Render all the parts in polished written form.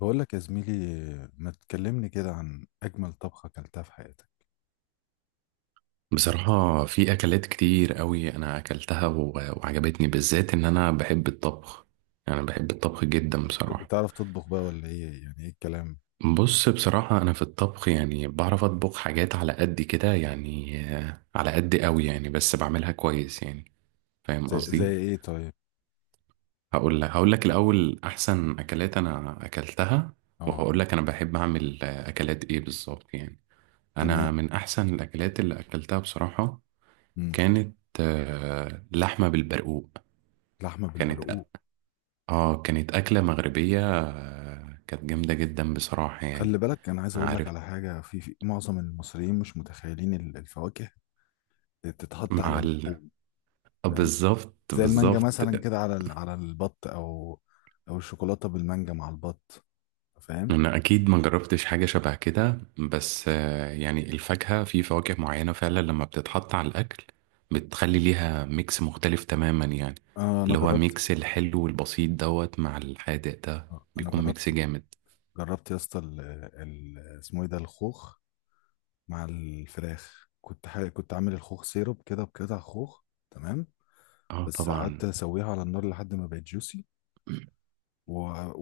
بقول لك يا زميلي، ما تكلمني كده عن أجمل طبخة أكلتها في حياتك. بصراحة في أكلات كتير قوي أنا أكلتها و- وعجبتني بالذات إن أنا بحب الطبخ، يعني بحب الطبخ جدا بصراحة. بتعرف تطبخ بقى ولا إيه؟ يعني إيه الكلام؟ بص بصراحة أنا في الطبخ يعني بعرف أطبخ حاجات على قد كده، يعني على قد قوي يعني، بس بعملها كويس يعني. فاهم زي قصدي؟ إيه طيب؟ هقول لك الأول أحسن أكلات أنا أكلتها، أه. وهقول لك أنا بحب أعمل أكلات إيه بالظبط يعني. تمام. أنا من أحسن الأكلات اللي أكلتها بصراحة مم. كانت لحمة بالبرقوق. لحمة كانت بالبرقوق. اه كانت أكلة مغربية، كانت جامدة جدا بصراحة يعني. خلي بالك أنا عايز أقول لك عارف. على حاجة، في معظم المصريين مش متخيلين الفواكه تتحط مع على اللحوم، آه، فاهم؟ بالظبط زي المانجا بالظبط. مثلا كده على على البط، أو أو الشوكولاتة بالمانجا مع البط، فاهم؟ أنا أكيد ما جربتش حاجة شبه كده، بس يعني الفاكهة، في فواكه معينة فعلا لما بتتحط على الأكل بتخلي ليها ميكس مختلف تماما يعني. آه أنا اللي هو جربت. ميكس الحلو والبسيط دوت مع الحادق ده أنا بيكون جربت. ميكس جامد. جربت يا اسطى اسمه إيه ده؟ الخوخ مع الفراخ، كنت حاجة، كنت عامل الخوخ سيرب كده بقطع خوخ، تمام؟ اه بس قعدت طبعا. اسويها على النار لحد ما بقت جوسي و...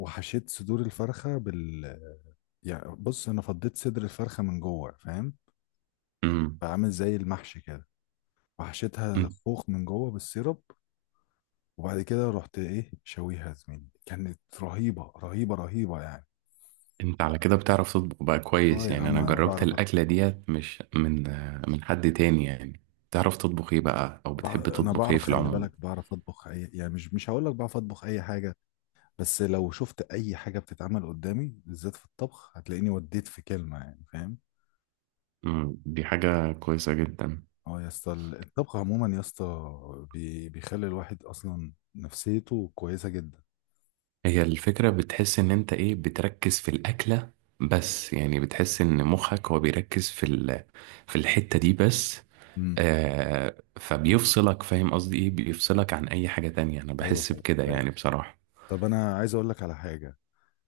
وحشيت صدور الفرخة بال بص انا فضيت صدر الفرخة من جوه، فاهم؟ امم. فعامل زي المحشي كده، وحشيتها خوخ من جوه بالسيرب، وبعد كده رحت ايه شويها يا زميلي، كانت رهيبة رهيبة رهيبة يعني. انت على كده بتعرف تطبخ بقى اه كويس يا يعني؟ عم انا أنا جربت بعرف. الاكله ديت مش من من حد تاني يعني. تعرف تطبخ ايه بقى، او بتحب انا تطبخ ايه بعرف، في خلي العموم؟ بالك، بعرف اطبخ اي يعني، مش هقول لك بعرف اطبخ اي حاجة، بس لو شفت اي حاجه بتتعمل قدامي بالذات في الطبخ هتلاقيني وديت في كلمه، يعني فاهم. مم، دي حاجه كويسه جدا. اه يا اسطى الطبخ عموما يا اسطى بيخلي الواحد اصلا نفسيته كويسه جدا. هي الفكره بتحس ان انت ايه، بتركز في الاكله، بس يعني بتحس ان مخك هو بيركز في في الحته دي بس. امم. آه، فبيفصلك، فاهم قصدي ايه؟ بيفصلك عن اي حاجه تانية، انا ايوه بحس فاهم بكده فاهم. يعني بصراحه. طب انا عايز اقول لك على حاجه.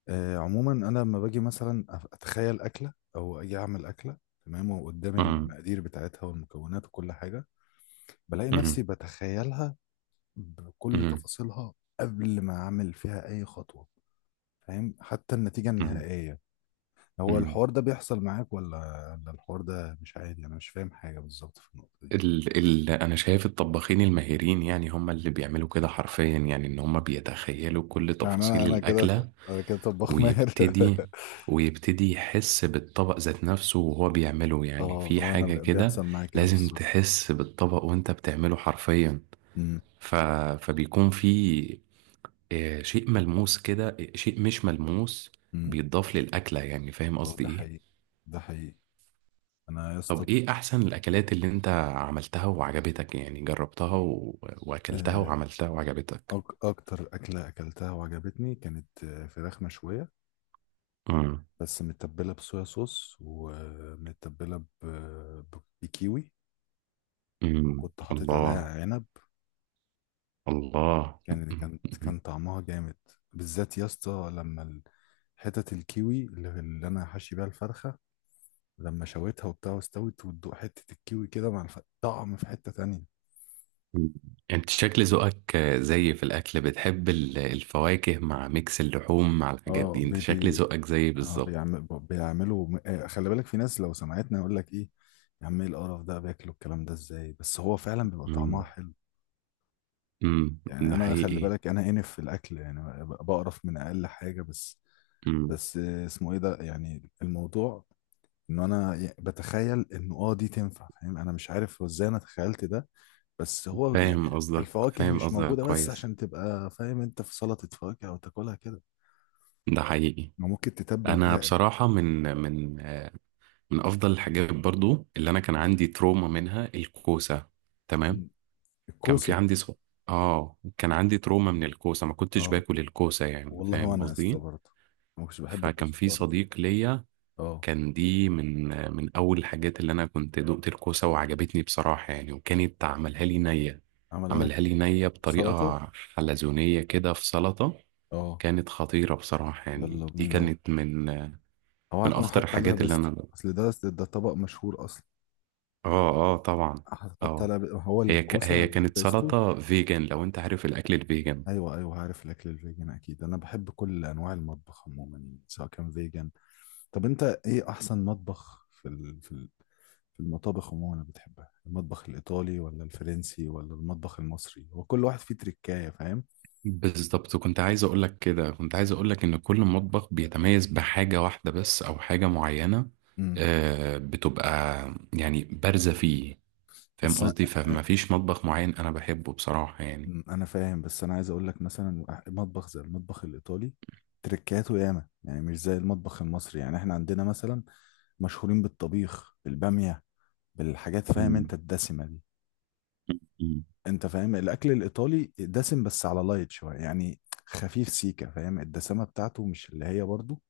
آه عموما انا لما باجي مثلا اتخيل اكله او اجي اعمل اكله، تمام، وقدامي مم، المقادير بتاعتها والمكونات وكل حاجه، بلاقي نفسي مم، بتخيلها بكل مم، تفاصيلها قبل ما اعمل فيها اي خطوه، فاهم؟ حتى النتيجه مم، النهائيه. هو مم. الحوار ده بيحصل معاك ولا ولا الحوار ده مش عادي؟ انا مش فاهم حاجه بالظبط في النقطه دي. ال انا شايف الطباخين الماهرين يعني هم اللي بيعملوا كده حرفيا، يعني ان هم بيتخيلوا كل يعني انا تفاصيل انا كده، الاكله. انا كده طباخ ماهر. ويبتدي ويبتدي يحس بالطبق ذات نفسه وهو بيعمله، يعني اه في اه انا حاجه كده. بيحصل معايا كده لازم بالظبط. تحس بالطبق وانت بتعمله حرفيا. امم. ف فبيكون في آه، شيء ملموس كده، آه، شيء مش ملموس امم. بيتضاف للاكله، يعني فاهم اه قصدي ده ايه؟ حقيقي، ده حقيقي، انا يا طب اسطى. ايه احسن الاكلات اللي انت عملتها وعجبتك، يعني جربتها واكلتها آه، وعملتها وعجبتك؟ اكتر اكله اكلتها وعجبتني كانت فراخ مشويه، امم. بس متبله بصويا صوص ومتبله بكيوي، امم. وكنت حاطط عليها الله. عنب. الله. كان طعمها جامد. بالذات يا اسطى لما حتت الكيوي اللي انا حاشي بيها الفرخه، لما شويتها وبتاع واستوت وتدوق حته الكيوي كده مع طعم في حته تانية. مم. انت شكل ذوقك زي في الاكل بتحب الفواكه مع ميكس اللحوم مع الحاجات اه دي، انت بي شكل بي ذوقك زي آه بالظبط. بيعملوا خلي بالك في ناس لو سمعتنا يقول لك ايه، يا عم ايه القرف ده؟ بياكلوا الكلام ده ازاي؟ بس هو فعلا بيبقى طعمها امم. حلو، امم. يعني ده انا خلي حقيقي. بالك انا انف في الاكل يعني بقرف من اقل حاجه. بس امم. بس اسمه ايه ده يعني الموضوع؟ ان انا بتخيل انه اه دي تنفع، فاهم؟ انا مش عارف هو ازاي انا تخيلت ده، بس هو فاهم يعني قصدك، الفواكه فاهم مش قصدك موجودة بس كويس. عشان تبقى فاهم انت في سلطة فواكه او تاكلها كده، ده حقيقي. ما ممكن تتبل انا بيها. بصراحة من افضل الحاجات برضو اللي انا كان عندي تروما منها الكوسه. تمام. م- كان في الكوسة. اه كان عندي تروما من الكوسه، ما كنتش اه باكل الكوسه يعني، والله فاهم وانا قصدي؟ استغربت، ما كنتش بحب فكان الكوسة في خالص. صديق ليا اه. كان دي من اول الحاجات اللي انا كنت دقت الكوسه وعجبتني بصراحه يعني، وكانت عملها لي نيه. عملها لك عملها لي نيه بطريقه سلطة؟ حلزونيه كده في سلطه. اه. كانت خطيره بصراحه يعني، يلا دي بينا. كانت من هو من هيكون اخطر حط عليها الحاجات اللي بيستو، انا. اصل ده ده طبق مشهور اصلا. اه. اه طبعا. حط اه، عليها هو الكوسة هي مع كانت البيستو. سلطة فيجن، لو انت عارف الاكل الفيجن. ايوه ايوه عارف الاكل الفيجن، اكيد انا بحب كل انواع المطبخ عموما يعني سواء كان فيجن. طب انت ايه احسن مطبخ في في المطابخ عموما اللي بتحبها؟ المطبخ الايطالي ولا الفرنسي ولا المطبخ المصري؟ هو كل واحد فيه تركايه، فاهم. بالظبط، كنت عايز اقول لك كده، كنت عايز اقول لك ان كل مطبخ بيتميز بحاجة واحدة بس او حاجة معينة امم. آه بتبقى يعني بارزة فيه، فاهم بس أ- قصدي؟ فما فيش مطبخ معين انا بحبه بصراحة يعني. أمم، انا فاهم، بس انا عايز اقول لك مثلا مطبخ زي المطبخ الايطالي تركاته ياما، يعني مش زي المطبخ المصري. يعني احنا عندنا مثلا مشهورين بالطبيخ بالباميه بالحاجات، فاهم مم. انت الدسمه دي؟ مم. انت فاهم الاكل الايطالي دسم بس على لايت شويه يعني، خفيف سيكه، فاهم؟ الدسمه بتاعته مش اللي هي برضه،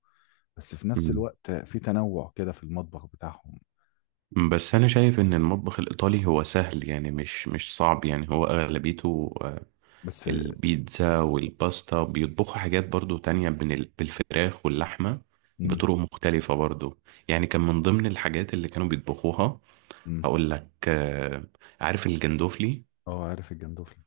بس في نفس مم. الوقت في تنوع كده في المطبخ بتاعهم. بس انا شايف ان المطبخ الايطالي هو سهل، يعني مش مش صعب يعني، هو اغلبيته بس. البيتزا والباستا. بيطبخوا حاجات برضو تانية بين بالفراخ واللحمة امم. بطرق مختلفة برضو. يعني كان من ضمن الحاجات اللي كانوا بيطبخوها، امم. هقول لك آه، عارف الجندوفلي؟ اه عارف الجندوفلي.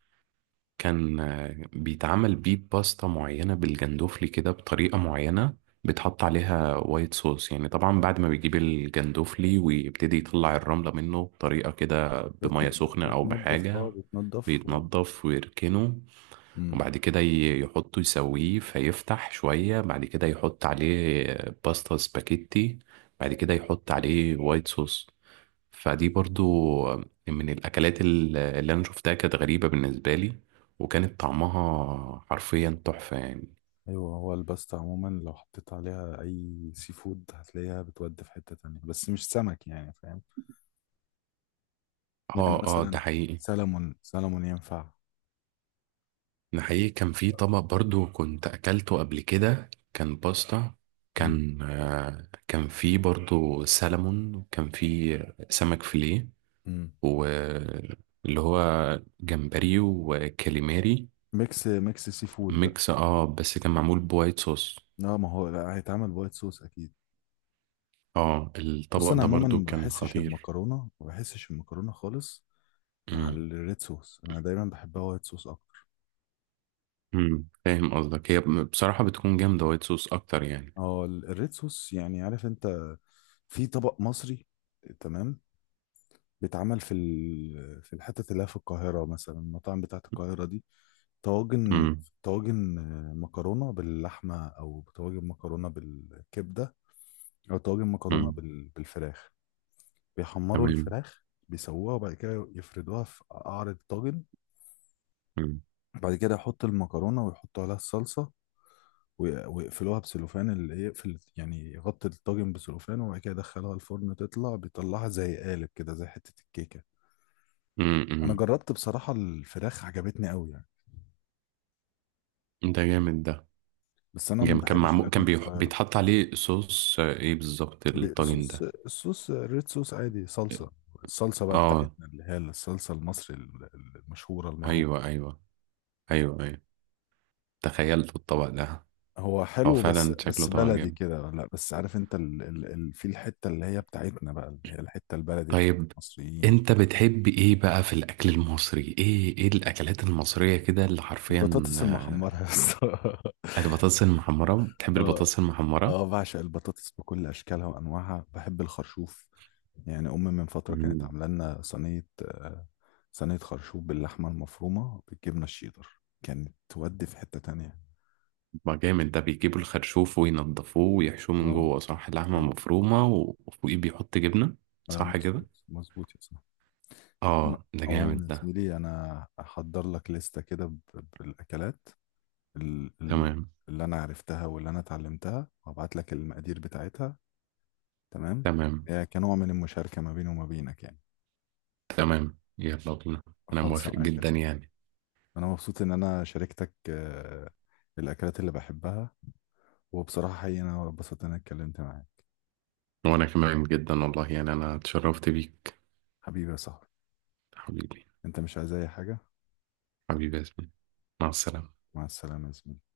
كان بيتعمل بيه باستا معينة بالجندوفلي كده بطريقة معينة. بيتحط عليها وايت صوص، يعني طبعا بعد ما بيجيب الجندوفلي ويبتدي يطلع الرملة منه بطريقة كده بتن... بمية سخنة أو بتنضف بحاجة. اه بيتنضف ويركنه، امم. وبعد كده يحطه يسويه فيفتح شوية. بعد كده يحط عليه باستا سباكيتي، بعد كده يحط عليه وايت صوص. فدي برضو من الأكلات اللي أنا شفتها كانت غريبة بالنسبة لي، وكانت طعمها حرفيا تحفة يعني. ايوه هو الباستا عموما لو حطيت عليها اي سي فود هتلاقيها بتودي في حته تانية، بس مش سمك، يعني فاهم يعني اه ده مثلا، حقيقي. سلمون سلمون ينفع. ده حقيقي. كان في طبق برضو كنت أكلته قبل كده، كان باستا. امم. كان آه، كان في برضو سلمون، وكان في سمك فيليه، امم. واللي هو جمبري وكاليماري. ميكس ميكس سي فود. ميكس، اه، بس كان معمول بوايت صوص. اه ما هو لا هيتعمل بوايت صوص اكيد. اه بص الطبق انا ده عموما برضو ما كان بحسش خطير. المكرونه، ما بحسش المكرونه خالص مع امم. الريد صوص، انا دايما بحبها وايت صوص اكتر. امم. فاهم قصدك، هي بصراحة بتكون جامدة وايت صوص اكتر يعني. اه الريد صوص، يعني عارف انت، في طبق مصري، تمام، بيتعمل في في الحتت اللي هي في القاهره مثلا، المطاعم بتاعت القاهره دي، طواجن، امم. طواجن مكرونه باللحمه، او طواجن مكرونه بالكبده، او طواجن مكرونه امم. بالفراخ. بيحمروا تمام. الفراخ، بيسووها وبعد كده يفردوها في قعر الطاجن، امم. بعد كده يحط المكرونة ويحطوا عليها الصلصة، ويقفلوها بسلوفان، اللي يقفل يعني يغطي الطاجن بسلوفان، وبعد كده يدخلها الفرن تطلع، بيطلعها زي قالب كده زي حتة الكيكة. أنا امم. جربت بصراحة الفراخ عجبتني قوي يعني، ده جامد. ده بس أنا ما جامد، كان بحبش معمول، الأكل كان في القاهرة. بيتحط عليه صوص، آه، ايه بالظبط الطاجن بصوص ده؟ الصوص ريد صوص عادي، صلصة، الصلصة بقى اه. بتاعتنا اللي هي الصلصة المصري المشهورة المعروفة. ايوه ايوه. ايوه ايوه. تخيلت الطبق ده. هو هو حلو بس فعلا شكله بس طبق بلدي جامد. كده لا، بس عارف انت ال ال ال في الحته اللي هي بتاعتنا بقى اللي هي الحته البلدي بتاعت طيب المصريين. انت بتحب ايه بقى في الاكل المصري؟ ايه ايه الاكلات المصرية كده اللي حرفيا؟ البطاطس المحمره يا اسطى. آه، البطاطس المحمرة؟ بتحب اه البطاطس المحمرة. اه بعشق البطاطس بكل اشكالها وانواعها، بحب الخرشوف، يعني امي من فتره كانت مم. عامله لنا صينيه صينيه خرشوف باللحمه المفرومه بالجبنه الشيدر، كانت تودي في حته تانية. ما جامد ده، بيجيبوا الخرشوف وينضفوه ويحشوه من اه. جوه، صح؟ لحمة ايوه مفرومة وفوقيه بيحط جبنة، ايوه صح كده؟ مظبوط مظبوط يا صاحبي. عموما، اه ده جامد عموماً يا ده. زميلي، انا هحضر لك لستة كده بالاكلات ال- ال- تمام. اللي انا عرفتها واللي انا اتعلمتها، وهبعت لك المقادير بتاعتها، تمام، تمام. إيه، كنوع من المشاركة ما بيني وما بينك يعني. تمام يلا بينا. انا خالصة موافق معاك يا جدا صاحبي. يعني. انا مبسوط ان انا شاركتك الاكلات اللي بحبها، وبصراحة حقيقي انا اتبسطت ان انا اتكلمت معاك. وانا كمان جدا والله يعني، انا اتشرفت بيك. حبيبي يا صاحبي. حبيبي. انت مش عايز اي حاجة؟ حبيبي يا ياسمين. مع السلامة. مع السلامة يا زميلي.